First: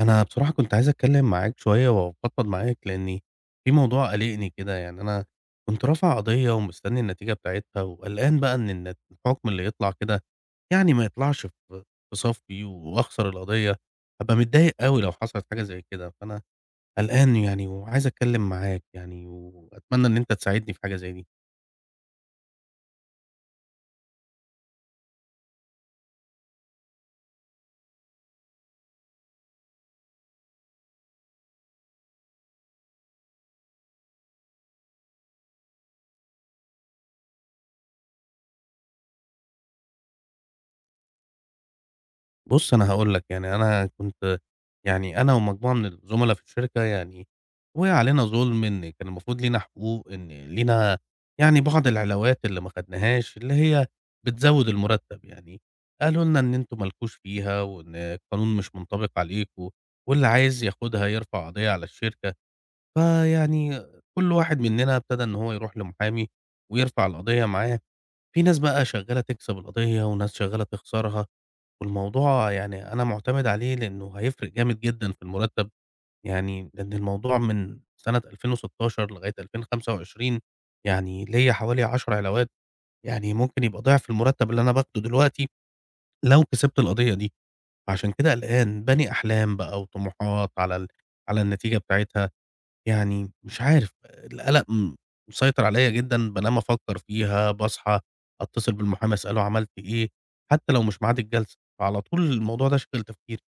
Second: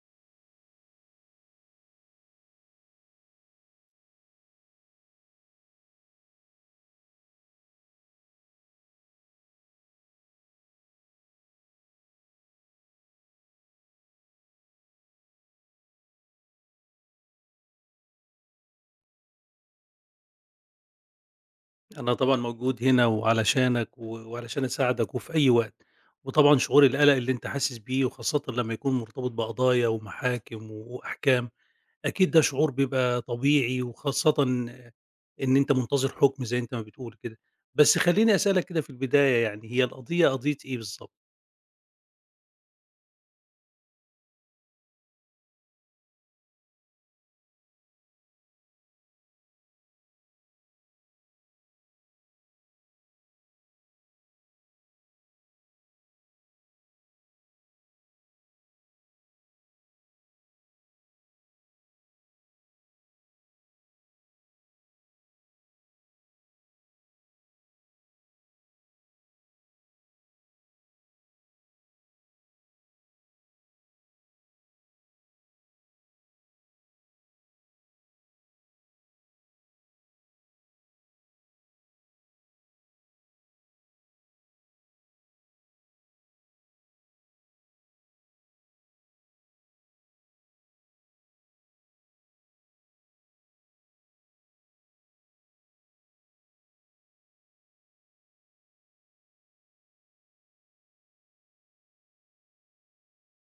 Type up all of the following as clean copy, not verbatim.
أنا بصراحة كنت عايز أتكلم معاك شوية وأفضفض معاك لأني في موضوع قلقني كده، يعني أنا كنت رافع قضية ومستني النتيجة بتاعتها وقلقان بقى إن الحكم اللي يطلع كده يعني ما يطلعش في صفي وأخسر القضية. هبقى متضايق قوي لو حصلت حاجة زي كده، فأنا قلقان يعني وعايز أتكلم معاك يعني وأتمنى إن أنت تساعدني في حاجة زي دي. أنا طبعًا موجود هنا وعلشانك و وعلشان أساعدك وفي أي وقت، وطبعًا شعور القلق اللي أنت حاسس بيه وخاصةً لمّا يكون مرتبط بقضايا ومحاكم وأحكام، أكيد ده شعور بيبقى طبيعي وخاصةً إن أنت منتظر حكم زي أنت ما بتقول كده. بس خلّيني أسألك كده في البداية يعني هي القضية قضية إيه بالضبط؟ بُص، أنا هاقول لك، يعني أنا كنت يعني أنا ومجموعة من الزملا في الشركة يعني وقع علينا ظُلم، إن كان المفروض لينا حقوق، إن لينا يعني بعض العلاوات اللي ما خدناهاش، اللي هي بتزوِّد المُرتَّب يعني. قالوا لنا إن أنتم ما لكوش فيها وإن القانون مش منطبق عليكم، واللي عايز ياخدها يرفع قضية على الشركة. فيعني كل واحد مننا ابتدى إن هو يروح لمحامي ويرفع القضية معاه. في ناس بقى شغّالة تكسب القضية وناس شغّالة تخسرها. والموضوع يعني أنا مُعتمد عليه لإنه هيفرق جامد جدًا في المُرتّب، يعني لإن الموضوع من سنة 2016 لغاية 2025 يعني ليّا حوالي 10 علاوات، يعني ممكن يبقى ضِعف المُرتّب اللي أنا باخده دلوقتي لو كسبت القضية دي، فعشان كده قلقان، باني أحلام بقى وطموحات على على النتيجة بتاعتها. يعني مش عارف، القلق مسيطر عليَّ جدًا، بانام أفكّر فيها، باصحى أتصل بالمحامي أسأله عملت إيه، حتى لو مش ميعاد الجلسة، فعلى طول الموضوع ده شاغل تفكيري.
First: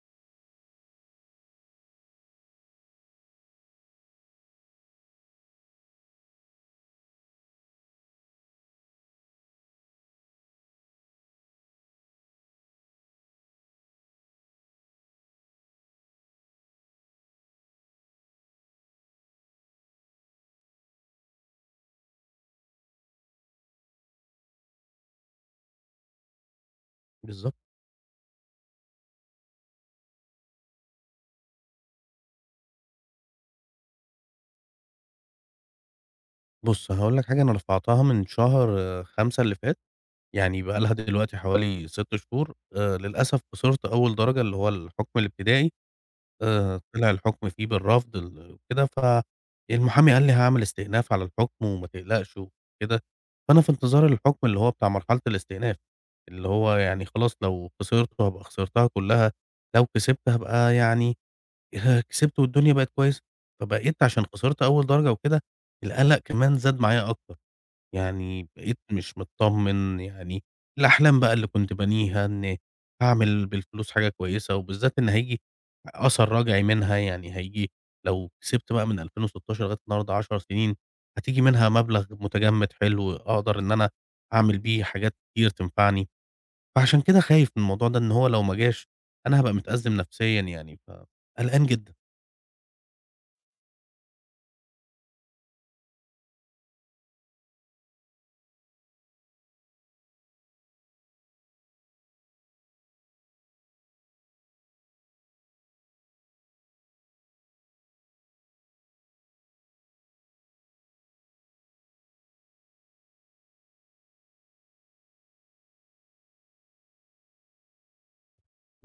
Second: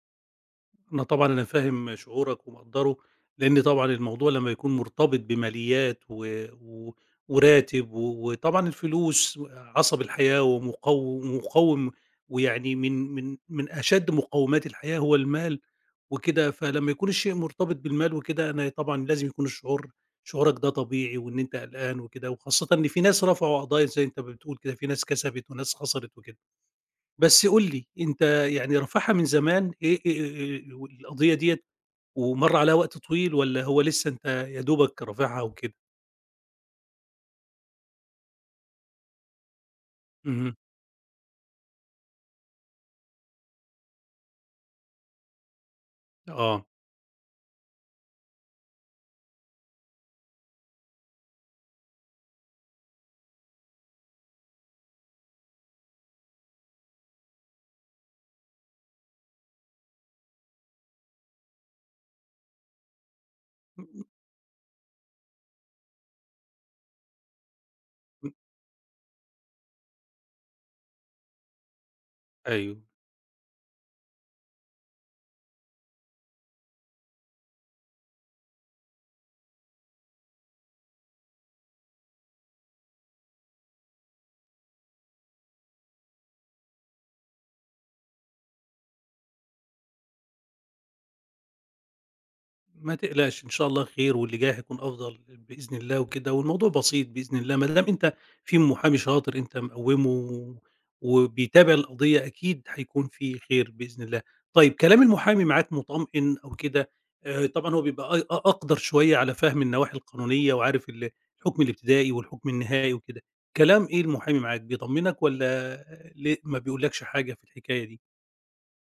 أنا طبعًا أنا فاهم شعورك ومقدّره، لإن طبعًا الموضوع لمّا يكون مرتبط بماليات و و وراتب وطبعًا الفلوس عصب الحياة ومقو مقوّم ويعني من أشد مقوّمات الحياة هو المال وكده، فلمّا يكون الشيء مرتبط بالمال وكده أنا طبعًا لازم يكون الشعور شعورك ده طبيعي وإن أنت قلقان وكده، وخاصةً إن في ناس رفعوا قضايا زي أنت ما بتقول كده، في ناس كسبت وناس خسرت وكده. بس بالضبط. قُل لي، أنت يعني رافعها من زمان إيه القضية ديّة ومَر عليها وقت طويل والّا هو لسه أنت يا دوبك رافعها وكده؟ بُص هاقول لك حاجة، أنا رفعتها من شهر 5 اللي فات، اهم، يعني بقى لها دلوقتي حوالي 6 شهور، للأسف خسرت أول درجة اللي هو الحكم الابتدائي. آه، طلع الحُكم فيه بالرفض ال وكده، فالمحامي قال لي: "هاعمل استئناف على الحُكم وما تقلقش." وكده، فأنا في انتظار الحُكم اللي هو بتاع مرحلة الاستئناف، اللي هو يعني خلاص لو خسرته هابقى خسرتها كلّها، لو كسبت هابقى يعني كسبت والدنيا بقت كويسة، م- فبقيت عشان خسرت أول درجة وكده، القلق كمان زاد معايا أكتر. م- يعني بقيت مش متطمن، يعني الأحلام بقى اللي كنت بانيها إن أيوه. هاعمل بالفلوس حاجة كويسة، وبالذات إن هييجي أثر راجعي منها، يعني هييجي لو كسبت بقى من 2016 لغاية النهارده 10 سنين، هتيجي منها مبلغ متجمد حلو أقدر إن أنا أعمل بيه حاجات كتير تنفعني، فعشان كده خايف من الموضوع ده إن هو لو ما جاش أنا هابقى متأزم نفسيًا يعني، فقلقان جدًا. ما تقلقش إن شاء الله خير واللي جاي هيكون أفضل بإذن الله وكده، والموضوع بسيط بإذن الله، ما دام أنت في محامي شاطر أنت مقوّمه وبيتابع القضية أكيد هيكون في خير بإذن الله. طيب كلام المحامي معاك مطمئن أو كده. طبعًا هو بيبقى أي أ أقدر شوية على فهم النواحي القانونية وعارف الحكم الابتدائي والحكم النهائي وكده، كلام إيه المحامي معاك بيطمنك والّا ليه ما بيقولكش حاجة في الحكاية دي؟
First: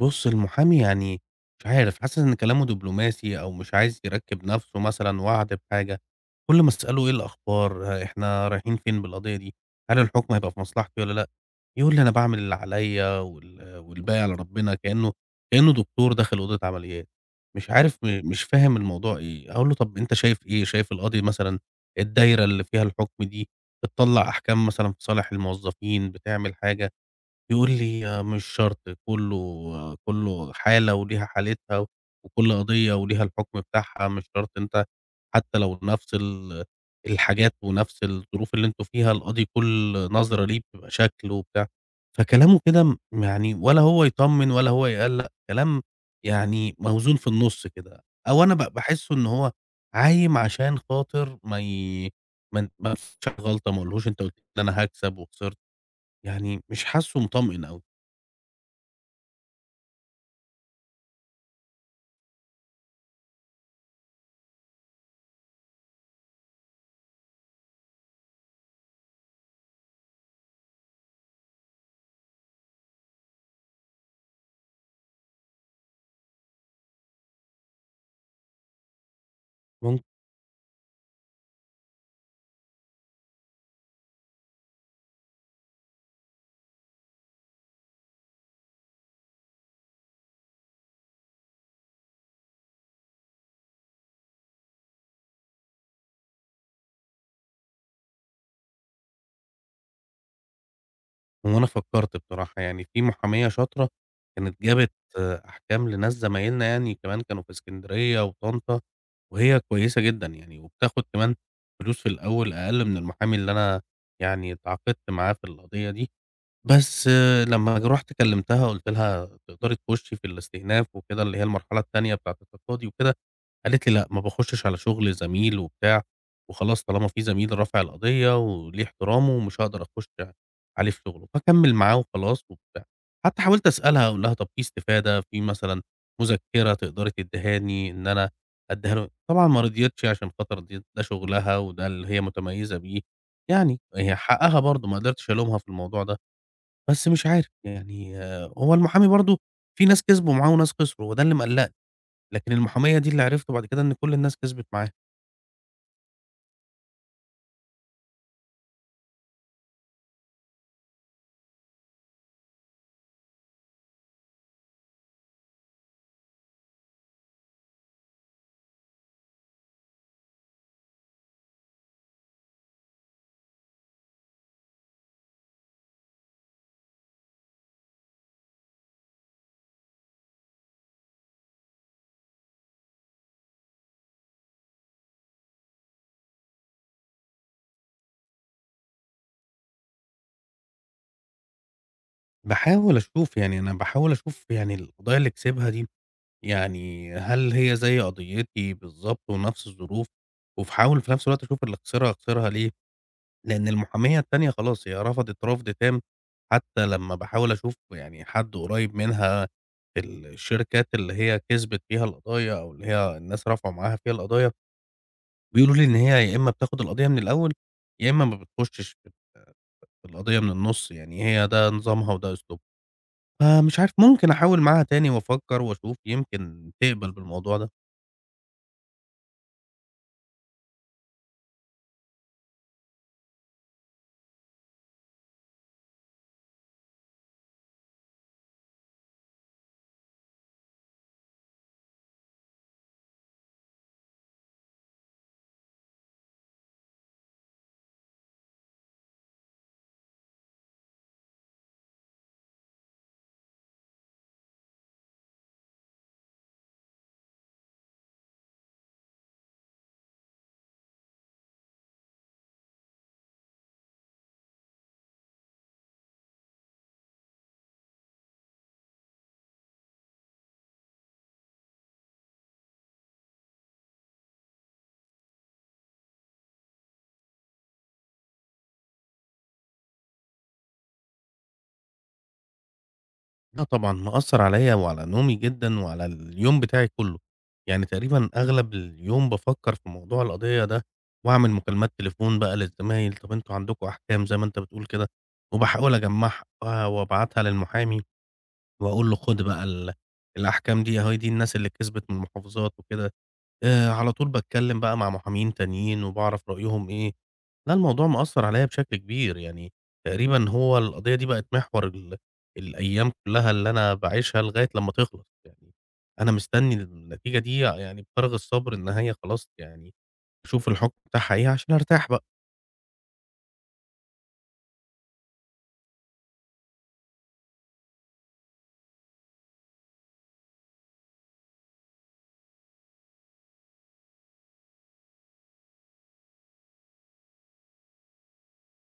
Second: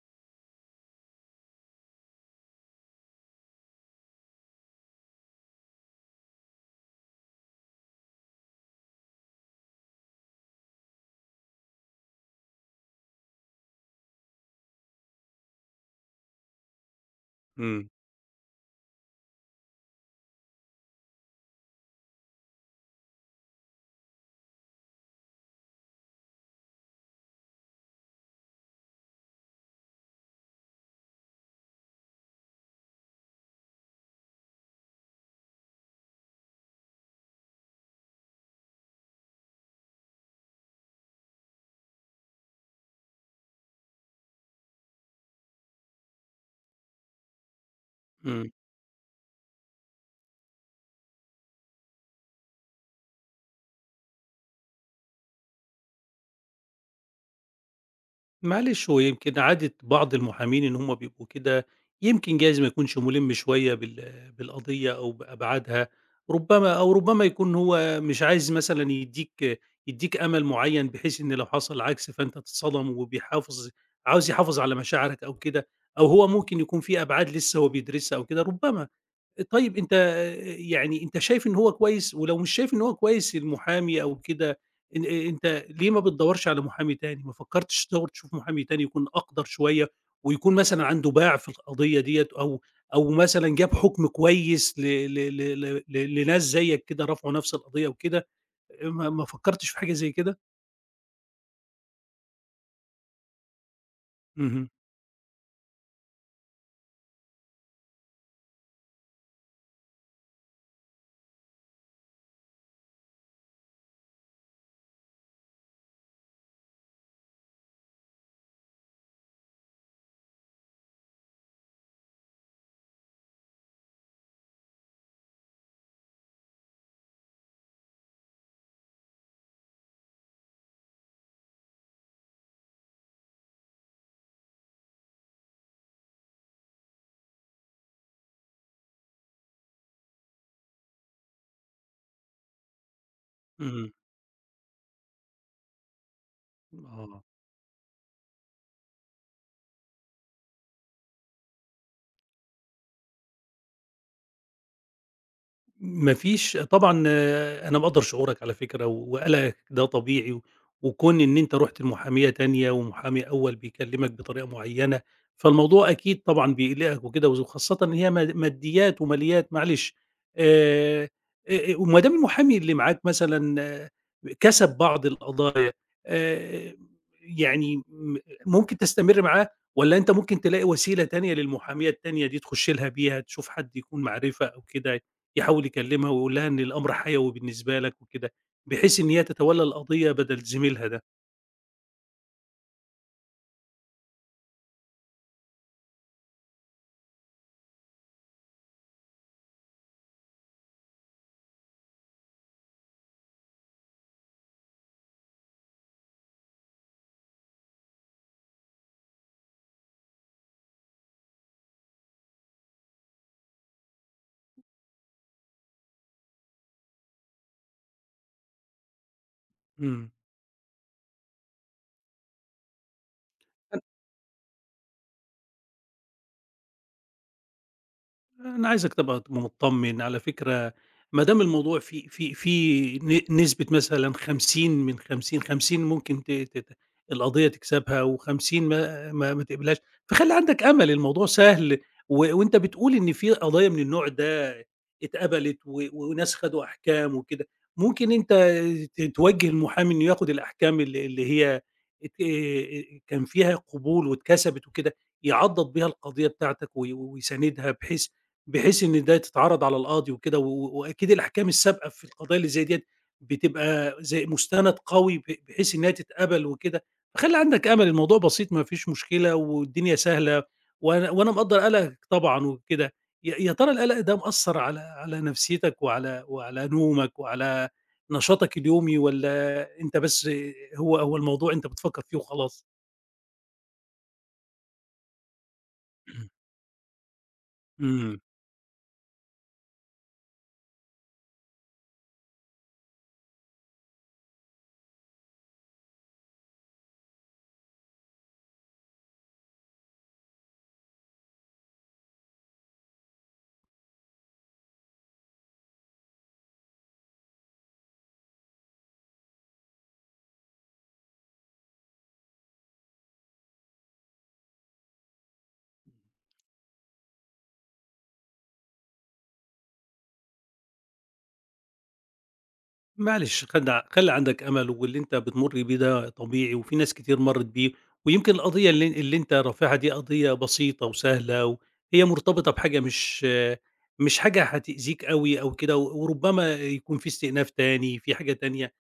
بُص، المحامي يعني مش عارف، حاسس إن كلامه دبلوماسي أو مش عايز يركّب نَفْسه مثلًا، وعد بحاجة. كل ما أسأله إيه الأخبار، ها إحنا رايحين فين بالقضية دي، هل الحكم هيبقى في مصلحتي والّا لأ، يقول لي أنا باعمل اللي عليّا وال والباقي على ربنا، كإنه دكتور داخل أوضة عمليات، مش إمم. عارف مش فاهم الموضوع إيه. أقول له طَب أنت شايف إيه، شايف القاضي مثلًا الدايرة اللي فيها الحكم دي بتطلّع أحكام مثلًا في صالح الموظفين، بتعمل حاجة، يقول لي: آه، "مش شرط، كُلّه كُلّه حالة وليها حالتها، وكل قضية وليها الحكم بتاعها، مش شرط أنت حتى لو نفس الحاجات ونفس الظروف اللي أنتم فيها، القاضي كل نظرة ليه بتبقى شكل وبتاع." فكلامه كده يعني ولا هو يطمّن ولا هو يقلّق، كلام يعني موزون في النُص كده، أو إمم. أنا باحسّه إن هو عايم عشان خاطر ما فيش غلطة، ما اقولهوش أنت قُلت لي أنا هاكسب وخسرت، يعني مش حاسّه مطمئن أوي. معلش هو يمكن عادة بعض المحامين إن هم بيبقوا كده يمكن جايز ما يكونش ملم شوية بالقضية أو بأبعادها ربما، أو ربما يكون هو مش عايز مثلا يديك أمل معين بحيث إن لو حصل العكس فأنت تتصدم، وبيحافظ عاوز يحافظ على مشاعرك أو كده، أو هو ممكن يكون في أبعاد لسه هو بيدرسها أو كده ربما. طيب أنت ممكن، يعني أنت شايف إن هو كويس، ولو مش شايف إن هو كويس المحامي أو كده، إن أنت ليه ما بتدوّرش على محامي تاني؟ ما فكّرتش تدوّر تشوف محامي تاني يكون أقدر شوية، ويكون مثلًا عنده باع في القضية ديّة، أو أو مثلًا جاب حُكم كويس ل ل ل ل ل لناس زيّك كده رفعوا نفس القضية وكده، ما فكّرتش في حاجة زي كده؟ هو أنا فكّرت بصراحة، يعني في محامية شاطرة كانت اهم، جابت آه، أحكام لناس زمايلنا يعني كمان كانوا في إسكندرية وطنطا، وهي كويسة جدًا يعني، وبتاخد كمان فلوس في الأول أقل من المحامي اللي أنا يعني اتعاقدت معاه في القضية دي، بس آه، لمّا رُحت كلمتها قُلت لها تقدري تخشي في الاستئناف وكده، اللي هي المرحلة التانية بتاعة التقاضي وكده. قالت لي: "لأ، ما باخشش على شغل زميل وبتاع، وخلاص طالما في زميل رافع القضية وليه احترامه ومش هاقدر أخش عليه في شغله، باكمّل معاه وخلاص." وبتاع. حتى حاولت أسألها أقول لها: "طب في استفادة، في مثلًا مذكرة تقدري تدّيهاني إن أنا أدّيها له؟" طبعًا ما رضيتش عشان خاطر دي ده شغلها وده اللي هي متميزة بيه، يعني اهم، هي حقها برضه ما قدرتش ألومها في الموضوع ده. بس آه. مش عارف يعني آه، هو المحامي برضه في ناس كسبوا معاه وناس خسروا، وده اللي مقلّقني. لكن المحامية دي اللي عرفته بعد كده إن كل الناس كسبت معاها. ما فيش طبعًا آه، أنا مقدّر شعورك على فكرة وقلقك ده طبيعي، وكون إن أنت رُحت لمحامية تانية ومحامي أول بيكلمك بطريقة معيّنة، فالموضوع أكيد طبعًا بيقلقك وكده وخاصةً إن هي ماديات وماليات معلش. آآ، وما دام المحامي اللي معاك مثلًا كسب بعض القضايا. آآ، يعني ممكن تستمر معاه، والّا أنت ممكن تلاقي وسيلة تانية للمحامية التانية دي تخش لها بيها، تشوف حد يكون معرفة أو كده؟ يحاول يكلمها ويقول لها إن الأمر حيوي بالنسبة لك وكده، بحيث إن هي تتولّى القضية بدل زميلها ده. باحاول أشوف يعني، أنا باحاول أشوف يعني القضايا اللي كسبها دي، يعني هل هي زي قضيتي بالضبط ونفس الظروف؟ وباحاول في نفس الوقت أشوف اللي خسرها خسرها ليه؟ لإن المحامية التانية خلاص هي رفضت رفض تام. حتى لمّا باحاول أشوف يعني حد قريب منها في الشركات اللي هي كسبت فيها القضايا أو اللي هي الناس رفعوا معاها فيها القضايا، بيقولوا لي إن هي يا إمّا بتاخد القضية من الأول، يا إمّا ما بتخشش إمم. القضية من النُص، يعني هي ده نظامها وده أسلوبها. فمش عارف، ممكن أحاول معاها تاني وأفكّر وأشوف يمكن تقبل بالموضوع ده. أنا عايزك تبقى مطمن، على فكرة ما دام الموضوع في نسبة مثلًا 50 من 50، 50 ممكن ت ت ت القضية تكسبها و50 ما تقبلهاش، فخلّي عندك أمل، الموضوع سهل وأنت بتقول إن في قضايا من النوع ده اتقبلت وناس خدوا أحكام وكده، ممكن أنت توجّه المحامي إنه ياخد الأحكام اللي هي ات كان فيها قبول واتكسبت وكده، يعضّد بيها القضية بتاعتك ويساندها بحيث إن ده تتعرض على القاضي وكده، و و وأكيد الأحكام السابقة في القضايا اللي زي ديّة بتبقى زي مُستند قوي بحيث إنها تتقبل وكده، فخلّي عندك أمل الموضوع بسيط ما فيش مشكلة والدنيا سهلة، وأنا مقدّر قلقك طبعًا وكده، يا ترى القلق ده مأثّر على نفسيتك وعلى نومك وعلى نشاطك اليومي، والّا أنت بس هو الموضوع أنت بتفكّر فيه وخلاص؟ آه طبعًا مأثّر عليّا وعلى نومي جدًا وعلى اليوم بتاعي كُلّه. يعني إمم. تقريبًا أغلب اليوم بافكّر في موضوع القضية ده، وأعمل مكالمات تليفون بقى للزمايل، طَب أنتم عندكم أحكام زي ما أنت بتقول كده، وباحاول أجمّعها وأبعتها للمحامي وأقول له خُد بقى الأحكام دي، أهي دي الناس اللي كسبت من المحافظات وكده. على طول باتكلّم بقى مع محامين تانيين وباعرف رأيهم إيه. لأ، الموضوع مأثّر عليّا بشكل كبير، يعني تقريبًا هو القضية دي بقت محور الأيام كُلّها اللي أنا باعيشها لغاية لمّا تخلص، يعني أنا مستني النتيجة دي يعني بفارغ الصبر، إن هي خلاص يعني أشوف الحكم بتاعها إيه عشان أرتاح بقى. معلش خلّي عندك أمل، واللي أنت بتمُر بيه ده طبيعي، وفي ناس كتير مرّت بيه، ويمكن القضية اللي أنت رافعها دي قضية بسيطة وسهلة، وهي مرتبطة بحاجة مش حاجة هتأذيك أوي أو كده، وربما يكون في استئناف تاني، في حاجة تانية.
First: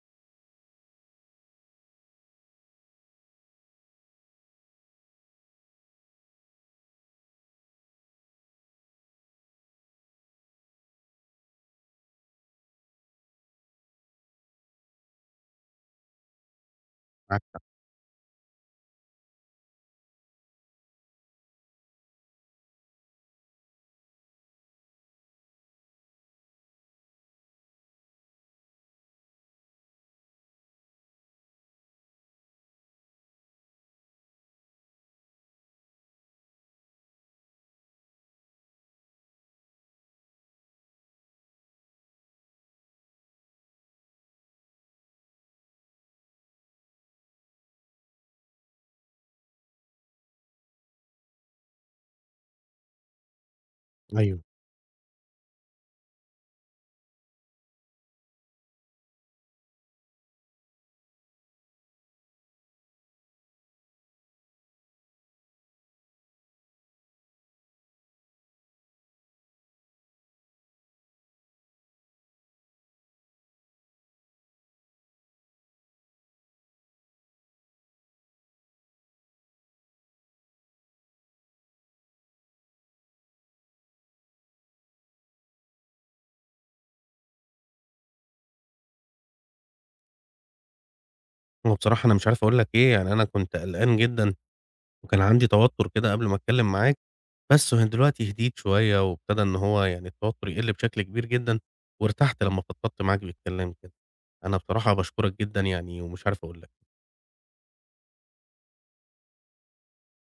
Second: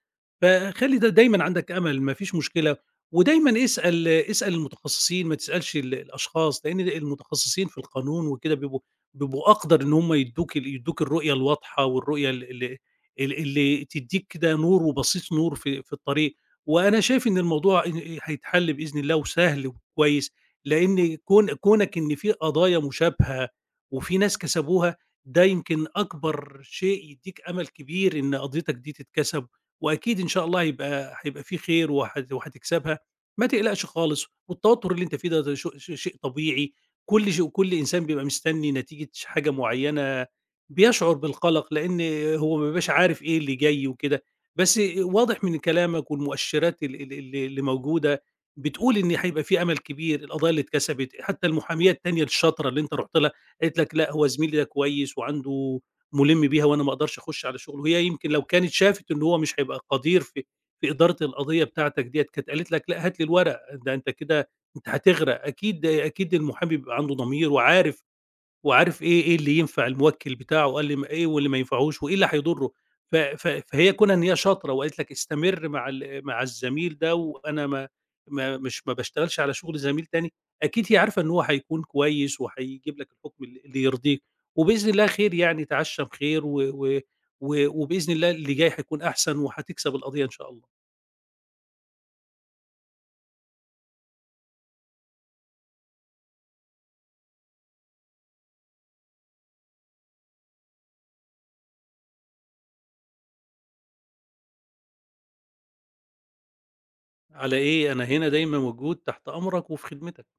فخلّي ده دايمًا عندك أمل، ما فيش مشكلة، ودايمًا اسأل المتخصصين، ما تسألش الأشخاص، لإن المتخصصين في القانون وكده بيبقوا أقدر إن هم يدّوك يدّوك الرؤية الواضحة، والرؤية ال ال ال اللي تدّيك كده نور وبسيط نور في الطريق، وأنا شايف إن معاك حق. الموضوع إن هيتحل بإذن الله وسهل وكويس، لإن كونك إن في قضايا مشابهة وفي ناس كسبوها، ده يمكن أكبر شيء يدّيك أمل كبير إن قضيتك دي تتكسب، وأكيد إن شاء الله هيبقى في خير وهتكسبها، ما تقلقش خالص، والتوتر اللي أنت فيه ده ده ش ش شيء طبيعي، كل إنسان بيبقى مستني نتيجة حاجة معيّنة، بيشعر بالقلق لإن هو ما بيبقاش عارف إيه اللي جاي وكده، بس واضح من كلامك والمؤشرات ال ال ال اللي موجودة بتقول إن هيبقى في أمل كبير، القضايا اللي اتكسبت، حتى المحامية التانية الشاطرة اللي أنت رُحت لها قالت لك لأ هو أيوه. زميلي ده كويس وعنده مُلِم بيها وأنا ما أقدرش أخُش على شُغله، وهي يمكن لو كانت شافت إن هو مش هيبقى قدير في إدارة القضية بتاعتك ديّة، كانت قالت لك لأ هات لي الورق، ده أنت كده أنت هتغرق، أكيد أكيد المحامي بيبقى عنده ضمير وعارف إيه اللي ينفع الموكِّل بتاعه وقال لي إيه واللي ما ينفعهوش وإيه اللي هيضُرّه، ف ف فهي كونها إن هي شاطرة وقالت لك استمر مع مع الزميل ده، وأنا ما باشتغلش على شُغل زميل تاني، أكيد هي عارفة إن هو هيكون كويس وهيجيب لك الحُكم اللي يرضيك، وبإذن الله خير يعني تعشّى بخير و و و وبإذن الله اللي جاي هيكون أحسن وهتكسب القضية إن شاء الله. هو بصراحة أنا مش عارف أقول لك إيه، يعني أنا كنت قلقان جدًا وكان عندي توتر كده قبل ما أتكلم معاك، بس هو دلوقتي هديت شوية وابتدى إن هو يعني التوتر يقل بشكل كبير جدا، وارتحت لمّا فضفضت معاك بالكلام كده. أنا بصراحة باشكرك جدًا يعني ومش عارف أقول لك. على إيه، أنا هنا دايمًا موجود تحت أمرك وفي خدمتك.